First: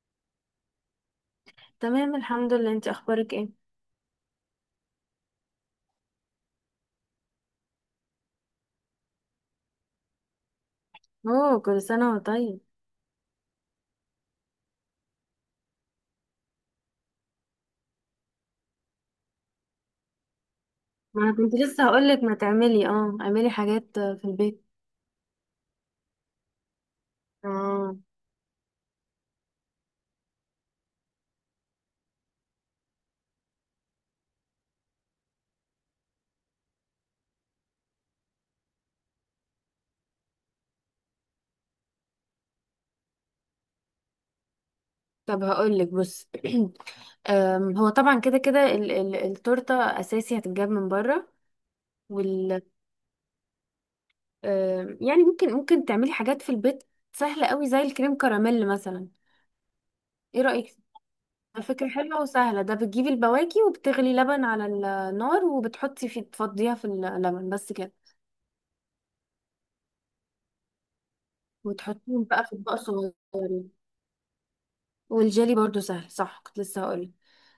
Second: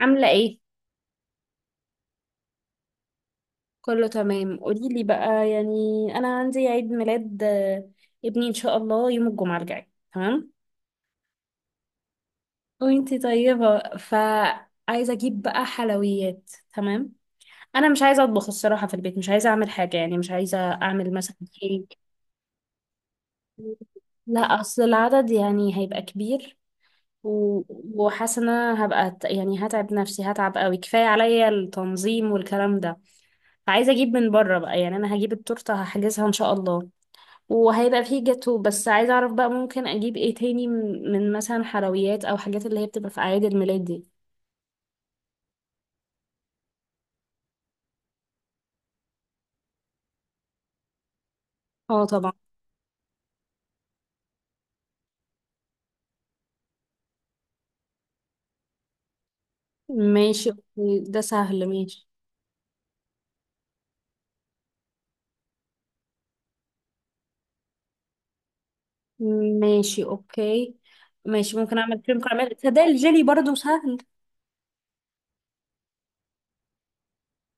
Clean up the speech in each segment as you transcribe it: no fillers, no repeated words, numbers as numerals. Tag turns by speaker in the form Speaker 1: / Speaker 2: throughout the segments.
Speaker 1: عاملة ايه؟
Speaker 2: تمام الحمد لله، انت اخبارك ايه؟
Speaker 1: كله تمام، قوليلي بقى يعني. أنا عندي عيد ميلاد ابني إن شاء الله يوم الجمعة الجاي، تمام؟
Speaker 2: اوه، كل سنه وانت طيب.
Speaker 1: وانتي طيبة، فعايزة أجيب بقى حلويات، تمام؟ أنا مش عايزة أطبخ الصراحة، في البيت مش عايزة أعمل حاجة، يعني مش عايزة أعمل
Speaker 2: ما
Speaker 1: مثلا
Speaker 2: انا كنت لسه
Speaker 1: كيك.
Speaker 2: هقولك، ما تعملي اه اعملي حاجات في
Speaker 1: لا،
Speaker 2: البيت.
Speaker 1: أصل العدد يعني هيبقى كبير و...
Speaker 2: اه،
Speaker 1: وحاسة إن أنا هبقى يعني هتعب نفسي، هتعب قوي، كفاية عليا التنظيم والكلام ده. فعايزة أجيب من بره بقى، يعني أنا هجيب التورتة، هحجزها إن شاء الله، وهيبقى فيه جاتو، بس عايزة اعرف بقى ممكن اجيب ايه تاني، من مثلا حلويات او حاجات اللي هي بتبقى في اعياد الميلاد دي.
Speaker 2: طب هقولك بص. هو طبعا كده كده التورته اساسي هتتجاب من بره.
Speaker 1: اه طبعا.
Speaker 2: وال يعني ممكن تعملي حاجات في البيت سهله قوي، زي الكريم كراميل مثلا. ايه
Speaker 1: ماشي
Speaker 2: رايك؟
Speaker 1: أوكي، ده
Speaker 2: ده
Speaker 1: سهل،
Speaker 2: فكره
Speaker 1: ماشي.
Speaker 2: حلوه وسهله. ده بتجيبي البواكي وبتغلي لبن على النار وبتحطي فيه، تفضيها في اللبن بس كده.
Speaker 1: ماشي اوكي. ماشي، ممكن اعمل كريم
Speaker 2: وتحطيهم بقى
Speaker 1: كراميل
Speaker 2: في اطباق
Speaker 1: ده،
Speaker 2: صغيره.
Speaker 1: الجيلي برضو سهل.
Speaker 2: والجيلي برضو سهل، صح؟ كنت لسه هقولك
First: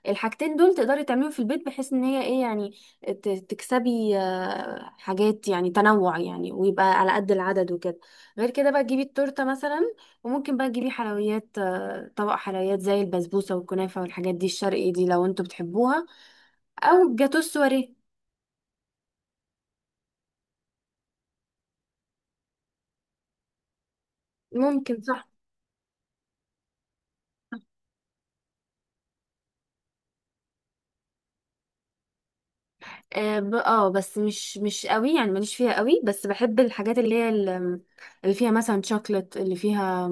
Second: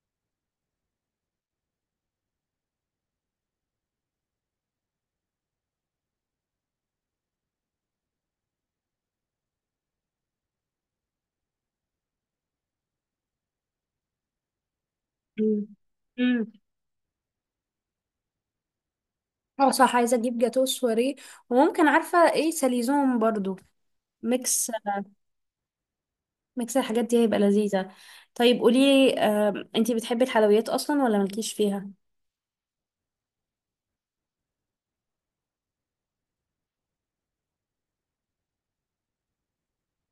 Speaker 2: الحاجتين دول تقدري تعمليهم في البيت، بحيث ان هي ايه يعني تكسبي حاجات، يعني تنوع يعني، ويبقى على قد العدد وكده. غير كده بقى تجيبي التورته مثلا، وممكن بقى تجيبي حلويات، طبق حلويات زي البسبوسه والكنافه والحاجات دي الشرقي دي لو انتوا
Speaker 1: مم.
Speaker 2: بتحبوها.
Speaker 1: امم
Speaker 2: او جاتو السواريه.
Speaker 1: اه صح، عايزة اجيب جاتو سواريه، وممكن عارفة ايه، ساليزون برضو، ميكس،
Speaker 2: ممكن، صح.
Speaker 1: ميكس الحاجات دي هيبقى لذيذة. طيب قولي انتي بتحبي الحلويات اصلا ولا مالكيش فيها؟
Speaker 2: اه، بس مش قوي يعني، ماليش فيها قوي، بس بحب الحاجات اللي هي اللي فيها مثلا شوكلت، اللي فيها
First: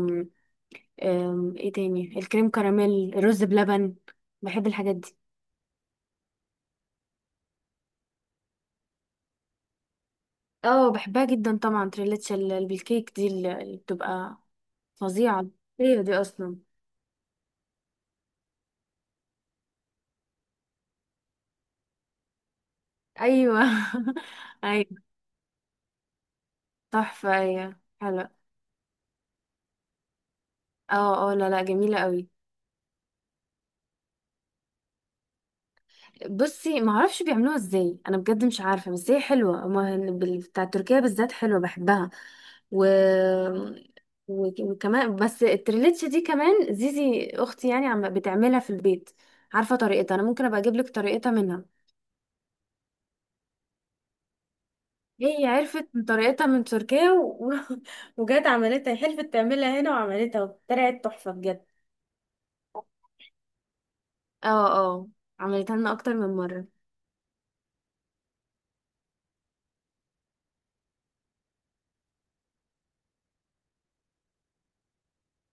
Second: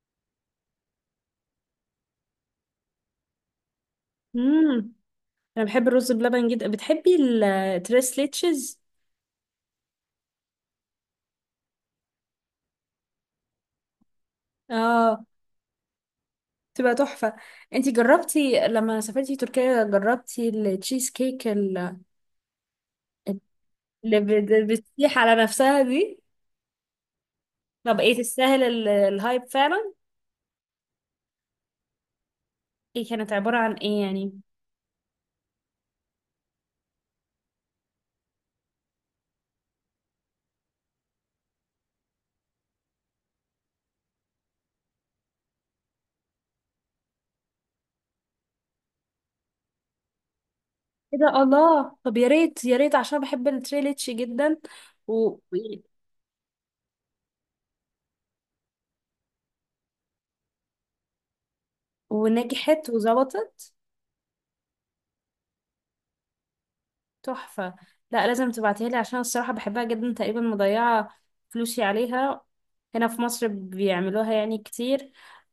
Speaker 2: ايه تاني، الكريم كراميل، الرز بلبن. بحب
Speaker 1: امم
Speaker 2: الحاجات دي.
Speaker 1: انا بحب الرز بلبن جدا. بتحبي التريس ليتشز؟
Speaker 2: اه بحبها جدا طبعا. تريليتشا بالكيك دي اللي بتبقى
Speaker 1: اه،
Speaker 2: فظيعة. ايه دي اصلا؟
Speaker 1: تبقى تحفه. انتي جربتي لما سافرتي تركيا جربتي التشيز كيك
Speaker 2: ايوه.
Speaker 1: اللي
Speaker 2: ايوه.
Speaker 1: بتسيح على نفسها دي؟
Speaker 2: تحفة، ايوه
Speaker 1: طب ايه،
Speaker 2: حلو.
Speaker 1: تستاهل الهايب فعلا؟
Speaker 2: اه اه. لا لا، جميلة قوي.
Speaker 1: ايه كانت عباره عن ايه يعني؟
Speaker 2: بصي، ما اعرفش بيعملوها ازاي، انا بجد مش عارفه، بس هي حلوه. أما بتاع تركيا بالذات حلوه، بحبها. و... وكمان بس التريليتش دي كمان زيزي اختي يعني عم بتعملها في البيت. عارفه طريقتها، انا ممكن ابقى اجيب لك
Speaker 1: ايه
Speaker 2: طريقتها
Speaker 1: ده،
Speaker 2: منها.
Speaker 1: الله، طب يا ريت يا ريت، عشان بحب التريليتش جدا. و...
Speaker 2: هي عرفت من طريقتها من تركيا وجت عملتها، حلفت تعملها هنا وعملتها وطلعت تحفه بجد.
Speaker 1: ونجحت وظبطت.
Speaker 2: اه. اه. عملتها لنا اكتر من مره.
Speaker 1: تحفة. لا لازم تبعتيها لي، عشان الصراحة بحبها جدا، تقريبا مضيعة فلوسي عليها. هنا في مصر بيعملوها يعني كتير،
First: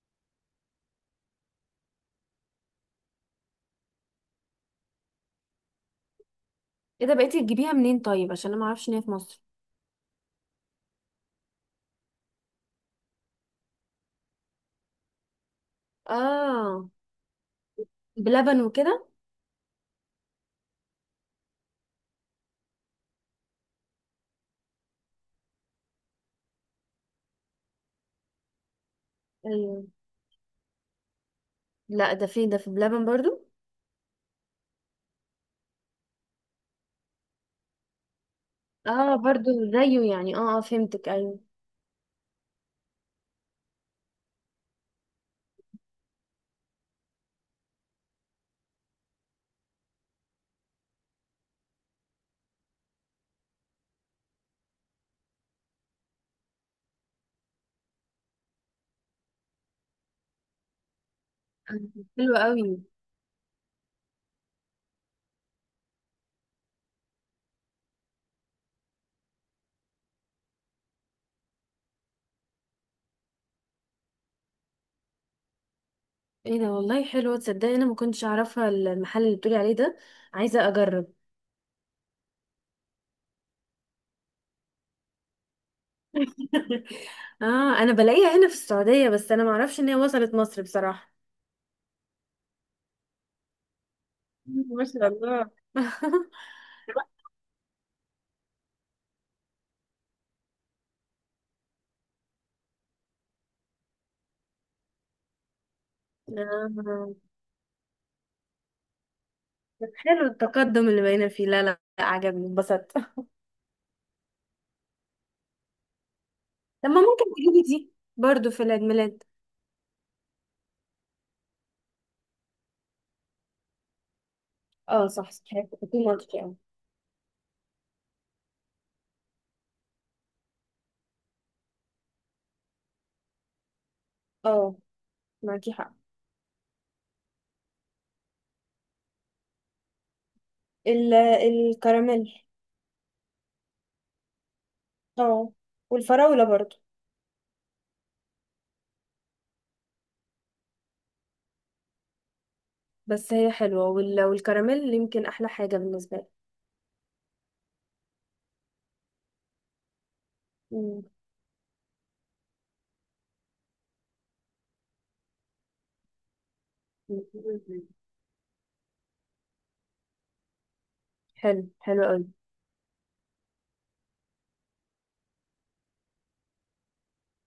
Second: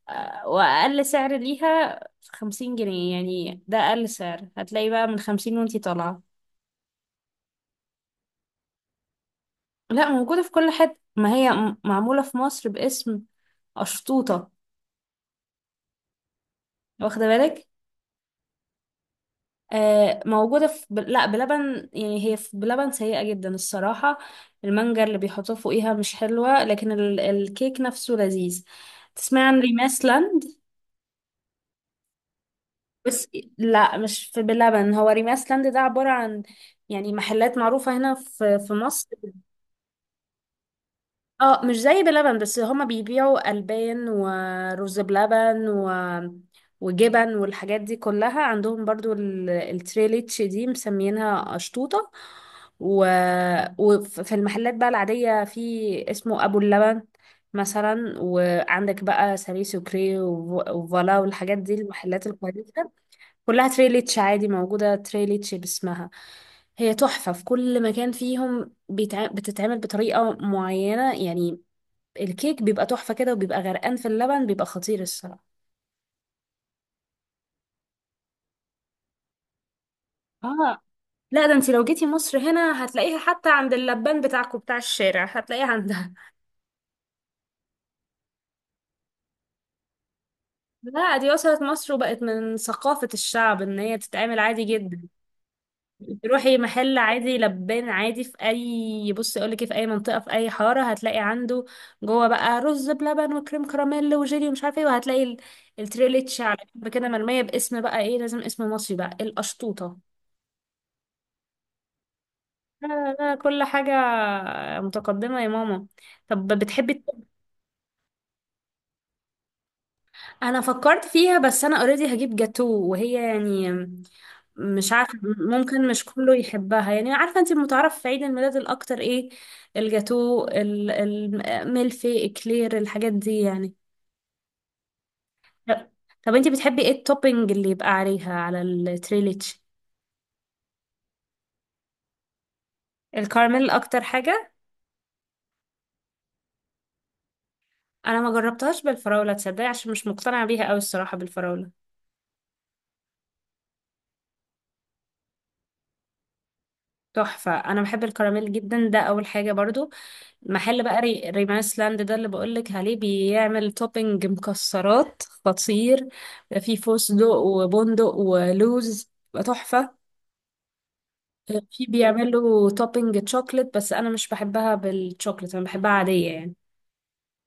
Speaker 1: وأقل سعر ليها 50 جنيه، يعني ده أقل سعر، هتلاقي بقى من 50 وانتي طالعة.
Speaker 2: ايه ده؟ بقيتي تجيبيها منين طيب عشان انا ما اعرفش ان هي في مصر.
Speaker 1: لا موجودة في كل حتة، ما هي معمولة في مصر باسم أشطوطة،
Speaker 2: اه،
Speaker 1: واخدة بالك؟
Speaker 2: بلبن وكده.
Speaker 1: موجودة في لا بلبن يعني هي، في بلبن سيئة جدا الصراحة، المانجا اللي بيحطوه فوقيها مش حلوة، لكن الكيك نفسه لذيذ. تسمع عن
Speaker 2: ايوه.
Speaker 1: ريماسلاند؟
Speaker 2: لا، ده في ده في بلبن
Speaker 1: بس
Speaker 2: برضو.
Speaker 1: لا مش في بلبن، هو ريماسلاند ده عبارة عن يعني محلات معروفة هنا في مصر.
Speaker 2: اه برضو، زيه يعني. اه اه، فهمتك، ايوه.
Speaker 1: اه مش زي بلبن، بس هما بيبيعوا ألبان ورز بلبن وجبن والحاجات دي كلها عندهم برضو، التريليتش دي مسمينها أشطوطة. و... وفي المحلات بقى العادية، في اسمه أبو اللبن مثلا، وعندك بقى ساري سوكري وفالا والحاجات دي، المحلات
Speaker 2: حلوة قوي.
Speaker 1: الكويسة كلها تريليتش، عادي موجودة تريليتش باسمها. هي تحفة في كل مكان، فيهم بتتعمل بطريقة معينة يعني، الكيك بيبقى تحفة كده، وبيبقى غرقان في اللبن، بيبقى خطير الصراحة.
Speaker 2: ايه ده والله، حلوة. تصدقي انا ما كنتش اعرفها المحل اللي بتقولي عليه ده، عايزة
Speaker 1: اه
Speaker 2: اجرب.
Speaker 1: لا، ده انت لو جيتي مصر هنا هتلاقيها، حتى عند اللبان بتاعكم بتاع الشارع هتلاقيها عندها.
Speaker 2: اه، انا بلاقيها هنا في السعودية، بس انا ما اعرفش ان هي وصلت مصر بصراحة.
Speaker 1: لا دي وصلت مصر، وبقت من ثقافة الشعب ان هي تتعمل عادي
Speaker 2: ما
Speaker 1: جدا.
Speaker 2: شاء الله.
Speaker 1: تروحي محل عادي، لبان عادي في اي، بصي اقول لك في اي منطقة في اي حارة هتلاقي عنده جوه بقى رز بلبن وكريم كراميل وجيلي ومش عارفه ايه، وهتلاقي التريليتش على جنب كده
Speaker 2: آه،
Speaker 1: مرمية، باسم بقى ايه، لازم اسم مصري بقى،
Speaker 2: بس
Speaker 1: القشطوطة.
Speaker 2: حلو التقدم اللي بقينا فيه، لا لا لا، عجبني، انبسطت.
Speaker 1: لا لا كل حاجة متقدمة يا ماما. طب
Speaker 2: طب
Speaker 1: بتحبي
Speaker 2: ما ممكن تجيبي دي برضو في العيد ميلاد.
Speaker 1: أنا فكرت فيها، بس أنا اوريدي هجيب جاتو، وهي يعني مش
Speaker 2: اه
Speaker 1: عارفة،
Speaker 2: صح صح،
Speaker 1: ممكن
Speaker 2: كنت
Speaker 1: مش كله
Speaker 2: مالتي اه.
Speaker 1: يحبها يعني. عارفة أنت المتعارف في عيد الميلاد الأكتر إيه، الجاتو الملفي إكلير الحاجات دي يعني.
Speaker 2: اه، معاكي
Speaker 1: طب
Speaker 2: حق.
Speaker 1: طب أنت بتحبي إيه التوبينج اللي يبقى عليها، على التريليتش؟
Speaker 2: الكراميل.
Speaker 1: الكراميل أكتر حاجة.
Speaker 2: اه، والفراولة برضو.
Speaker 1: أنا ما جربتهاش بالفراولة تصدقي، عشان مش مقتنعة بيها أوي الصراحة بالفراولة.
Speaker 2: بس هي حلوة، والكراميل يمكن أحلى حاجة بالنسبة لي.
Speaker 1: تحفة، أنا بحب الكراميل جدا، ده أول حاجة برضو. محل بقى
Speaker 2: مم.
Speaker 1: ريمانس لاند ده اللي بقولك عليه، بيعمل توبينج مكسرات خطير، في فستق وبندق ولوز بقى تحفة.
Speaker 2: حلو،
Speaker 1: في
Speaker 2: حلو قوي.
Speaker 1: بيعملوا توبينج تشوكلت، بس أنا مش بحبها بالتشوكلت، أنا بحبها عادية يعني.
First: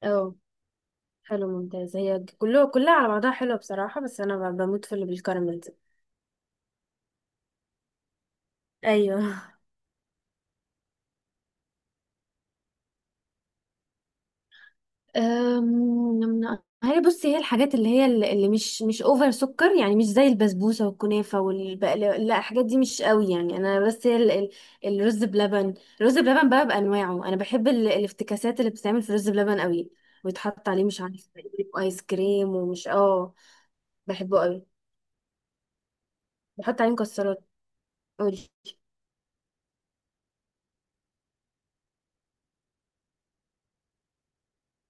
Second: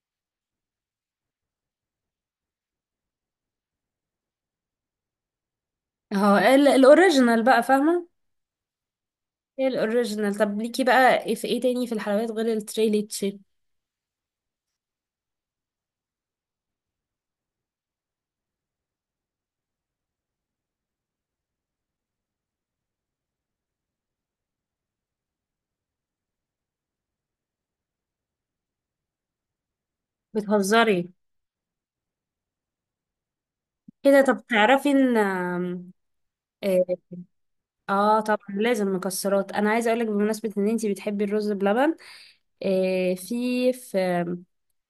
Speaker 2: اه، حلو ممتاز. هي كلها كلها على بعضها حلوة بصراحة، بس أنا بموت في اللي بالكراميل دي.
Speaker 1: اهو الأوريجينال بقى، فاهمة؟
Speaker 2: أيوه.
Speaker 1: هي الأوريجينال. طب ليكي بقى إيه، في إيه تاني في الحلويات غير التريليتشي؟
Speaker 2: أم، هي بصي، هي الحاجات اللي هي اللي مش اوفر سكر يعني، مش زي البسبوسه والكنافه والبقلاوه، لا الحاجات دي مش قوي يعني انا. بس هي الرز بلبن، الرز بلبن بقى بانواعه. انا بحب الافتكاسات اللي بتتعمل في الرز بلبن قوي، ويتحط عليه مش
Speaker 1: بتهزري
Speaker 2: عارف ايس كريم ومش اه.
Speaker 1: كده؟
Speaker 2: بحبه
Speaker 1: طب
Speaker 2: قوي،
Speaker 1: تعرفي إن،
Speaker 2: بحط عليه مكسرات.
Speaker 1: اه طبعا
Speaker 2: قولي.
Speaker 1: لازم مكسرات. انا عايزه اقولك بمناسبه ان انتي بتحبي الرز بلبن، في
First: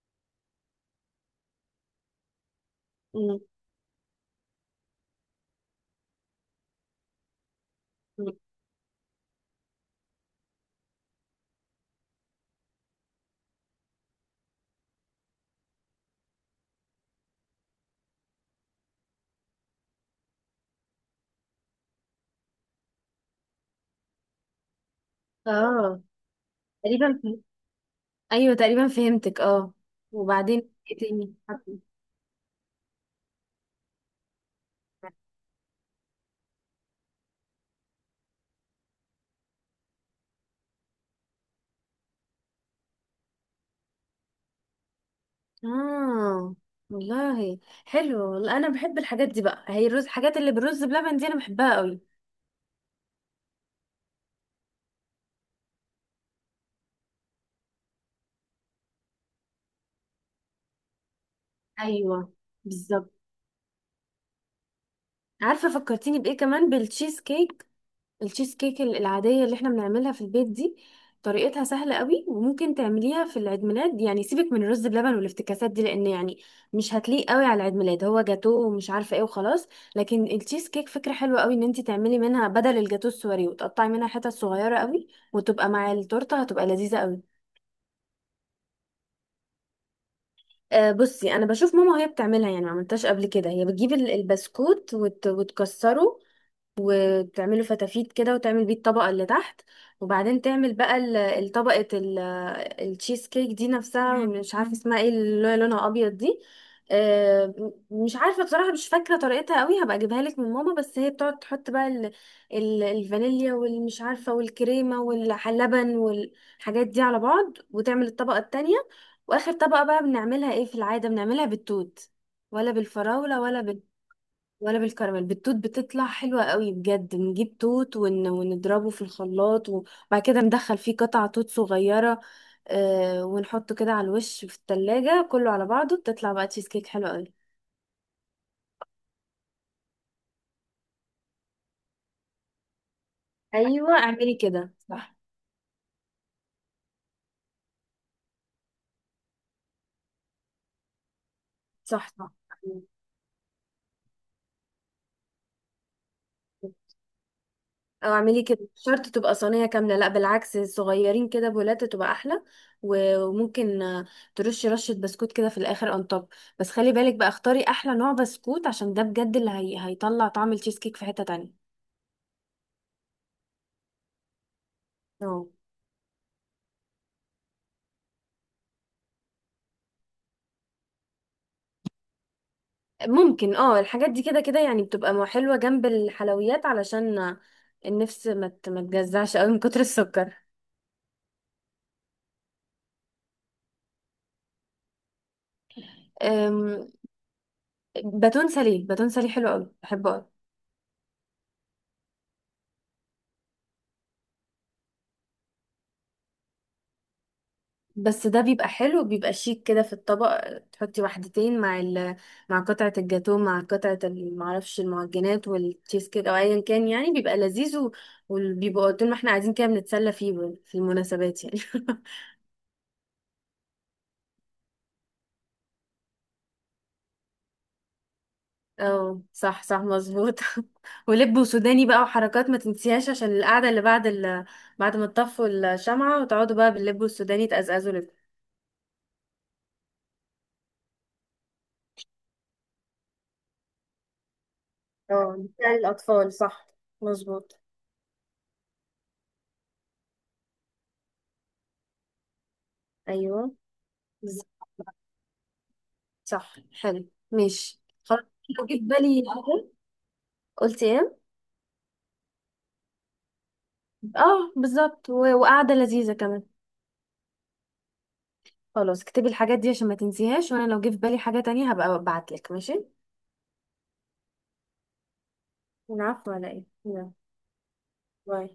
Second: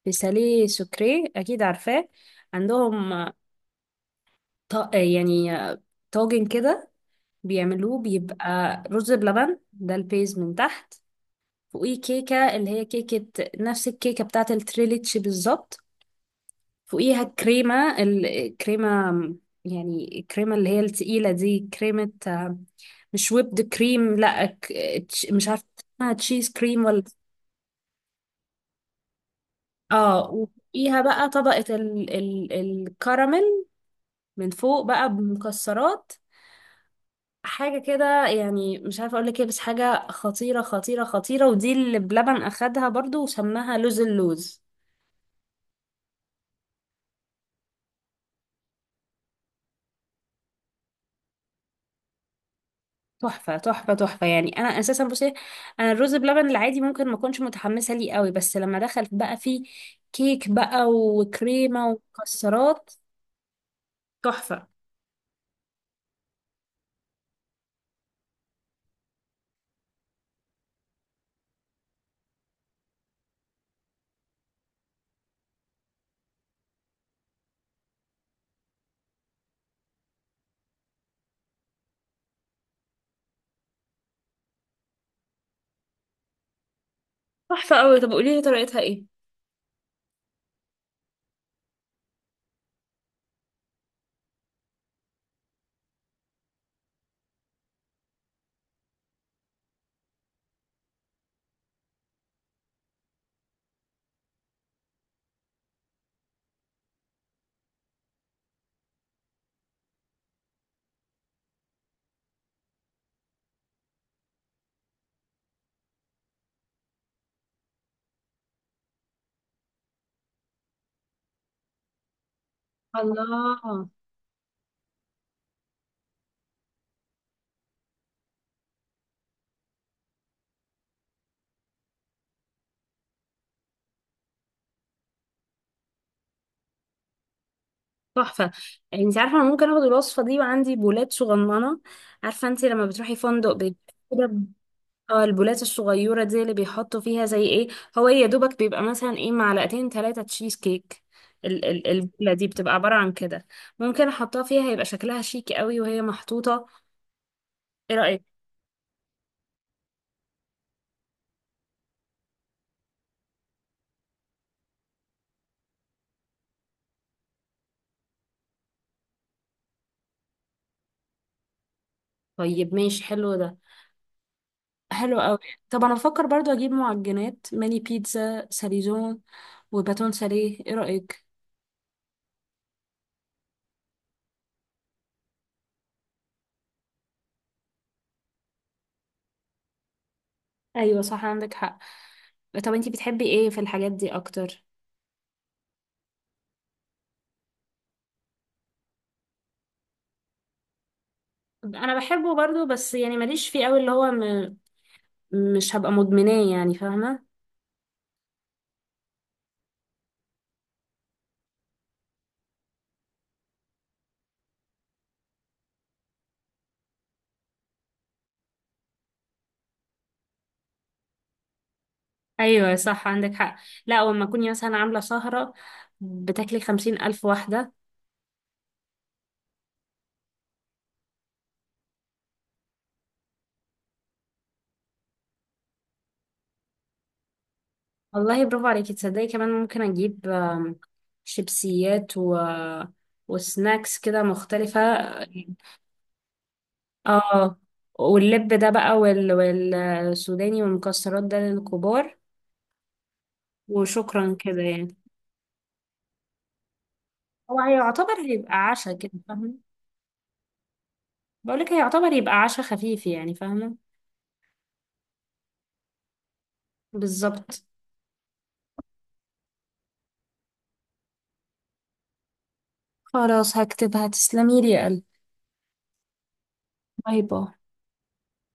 Speaker 1: في ساليه سكري، اكيد عارفاه، عندهم
Speaker 2: مم.
Speaker 1: يعني طاجن كده بيعملوه،
Speaker 2: مم.
Speaker 1: بيبقى رز بلبن ده البيز من تحت، فوقيه كيكه، اللي هي كيكه نفس الكيكه بتاعه التريليتش بالظبط، فوقيها كريمة، الكريمة يعني الكريمة اللي هي التقيلة دي، كريمة مش ويبد كريم، لا مش عارفة
Speaker 2: اه،
Speaker 1: اسمها تشيز كريم ولا.
Speaker 2: تقريبا فهمت. ايوه تقريبا فهمتك، اه.
Speaker 1: اه،
Speaker 2: وبعدين ايه
Speaker 1: وفوقيها بقى
Speaker 2: تاني؟
Speaker 1: طبقة ال ال الكراميل من فوق بقى، بمكسرات، حاجة كده يعني، مش عارفة اقولك ايه، بس حاجة خطيرة خطيرة خطيرة. ودي اللي بلبن اخدها برضو وسماها لوز اللوز.
Speaker 2: اه، والله حلو. لا، انا بحب الحاجات دي بقى، هي الرز، الحاجات اللي بالرز بلبن دي انا بحبها قوي.
Speaker 1: تحفة تحفة تحفة، يعني أنا أساسا بصي، أنا الرز بلبن العادي ممكن ما أكونش متحمسة ليه قوي، بس لما دخل بقى فيه كيك بقى وكريمة
Speaker 2: ايوه،
Speaker 1: ومكسرات،
Speaker 2: بالظبط.
Speaker 1: تحفة.
Speaker 2: عارفه فكرتيني بايه كمان؟ بالتشيز كيك. التشيز كيك العاديه اللي احنا بنعملها في البيت دي طريقتها سهله قوي، وممكن تعمليها في العيد ميلاد يعني. سيبك من الرز بلبن والافتكاسات دي، لان يعني مش هتليق قوي على العيد ميلاد، هو جاتوه ومش عارفه ايه وخلاص. لكن التشيز كيك فكره حلوه قوي ان انت تعملي منها بدل الجاتوه السوري، وتقطعي منها حتت صغيره قوي، وتبقى مع التورته، هتبقى لذيذه قوي.
Speaker 1: تحفة قوي. طب قولي لي طريقتها إيه؟
Speaker 2: أه بصي، انا بشوف ماما وهي بتعملها يعني، ما عملتهاش قبل كده. هي بتجيب البسكوت وتكسره وتعمله فتافيت كده، وتعمل بيه الطبقة اللي تحت. وبعدين تعمل بقى الطبقة التشيز كيك دي نفسها. مش عارفة اسمها ايه، اللي هي لونها أبيض دي. مش عارفة بصراحة، مش فاكرة طريقتها قوي، هبقى اجيبها لك من ماما. بس هي بتقعد تحط بقى الفانيليا والمش عارفة والكريمة واللبن والحاجات دي على بعض، وتعمل الطبقة التانية. واخر طبقة بقى بنعملها ايه في العادة؟ بنعملها بالتوت، ولا بالفراولة،
Speaker 1: الله،
Speaker 2: ولا ولا بالكراميل. بالتوت بتطلع حلوة قوي بجد، نجيب توت ونضربه في الخلاط، وبعد كده ندخل فيه قطع توت صغيرة. آه، ونحطه كده على الوش في التلاجة كله على بعضه، بتطلع بقى تشيز كيك حلوة قوي.
Speaker 1: تحفة. يعني أنت عارفة أنا ممكن آخد الوصفة دي، وعندي بولات صغننة، عارفة أنت لما بتروحي فندق بيبقى
Speaker 2: ايوه
Speaker 1: كده،
Speaker 2: اعملي كده، صح
Speaker 1: اه البولات الصغيرة دي اللي بيحطوا فيها زي ايه، هو ايه يا دوبك، بيبقى مثلا ايه معلقتين 3 تشيز كيك،
Speaker 2: صح صح.
Speaker 1: البولة دي بتبقى عبارة عن كده، ممكن احطها فيها هيبقى شكلها شيك قوي وهي محطوطة، ايه
Speaker 2: او
Speaker 1: رأيك؟
Speaker 2: اعملي كده، مش شرط تبقى صينية كاملة، لا بالعكس، صغيرين كده بولات تبقى احلى. و- وممكن ترشي رشة بسكوت كده في الاخر اون توب. بس خلي بالك بقى، اختاري احلى نوع بسكوت عشان ده بجد اللي هيطلع طعم التشيز كيك في حتة تانية.
Speaker 1: طيب ماشي، حلو ده، حلو قوي.
Speaker 2: اه
Speaker 1: طب انا بفكر برضو اجيب معجنات، ماني بيتزا ساليزون وباتون ساليه، ايه رأيك؟
Speaker 2: ممكن، اه. الحاجات دي كده كده يعني بتبقى حلوة جنب الحلويات، علشان النفس ما ما تجزعش قوي من كتر السكر.
Speaker 1: ايوه صح، عندك حق. طب انتي بتحبي ايه في الحاجات دي اكتر؟
Speaker 2: أم، باتون ساليه، باتون ساليه حلو قوي، بحبه قوي.
Speaker 1: انا بحبه برضو، بس يعني ماليش فيه قوي، اللي هو مش هبقى مدمناه يعني، فاهمة؟
Speaker 2: بس ده بيبقى حلو، بيبقى شيك كده في الطبق، تحطي واحدتين مع ال، مع قطعة الجاتو، مع قطعة معرفش المعجنات والتشيز كيك او ايا كان يعني، بيبقى لذيذ و- وبيبقى طول ما احنا قاعدين كده بنتسلى فيه في المناسبات يعني.
Speaker 1: ايوه صح، عندك حق. لا ولما كوني مثلا عامله سهره، بتاكلي 50 ألف واحده.
Speaker 2: اه صح صح، مظبوط. ولب وسوداني بقى وحركات ما تنسيهاش، عشان القعدة اللي بعد بعد ما تطفوا الشمعة وتقعدوا بقى باللب والسوداني، تقزقزوا لب.
Speaker 1: والله برافو عليكي. تصدقي كمان ممكن اجيب شيبسيات وسناكس كده مختلفه.
Speaker 2: اه، بتاع الأطفال صح،
Speaker 1: اه،
Speaker 2: مظبوط.
Speaker 1: واللب ده بقى والسوداني والمكسرات ده للكبار،
Speaker 2: أيوه.
Speaker 1: وشكرا
Speaker 2: بز-
Speaker 1: كده يعني.
Speaker 2: صح، حلو.
Speaker 1: هو
Speaker 2: ماشي،
Speaker 1: هيعتبر،
Speaker 2: خلاص.
Speaker 1: هيبقى
Speaker 2: لو جه في
Speaker 1: عشاء كده،
Speaker 2: بالي
Speaker 1: فاهمه؟
Speaker 2: حاجة، قلت ايه؟
Speaker 1: بقولك هيعتبر يبقى عشاء خفيف يعني، فاهمه؟
Speaker 2: اه بالظبط، وقعدة لذيذة كمان.
Speaker 1: بالظبط.
Speaker 2: خلاص، اكتبي الحاجات دي عشان ما تنسيهاش، وانا لو جه في بالي حاجة تانية هبقى ابعتلك، ماشي.
Speaker 1: خلاص هكتبها، تسلمي لي يا قلبي.
Speaker 2: العفو، على ايه، يلا.
Speaker 1: باي باي.
Speaker 2: باي.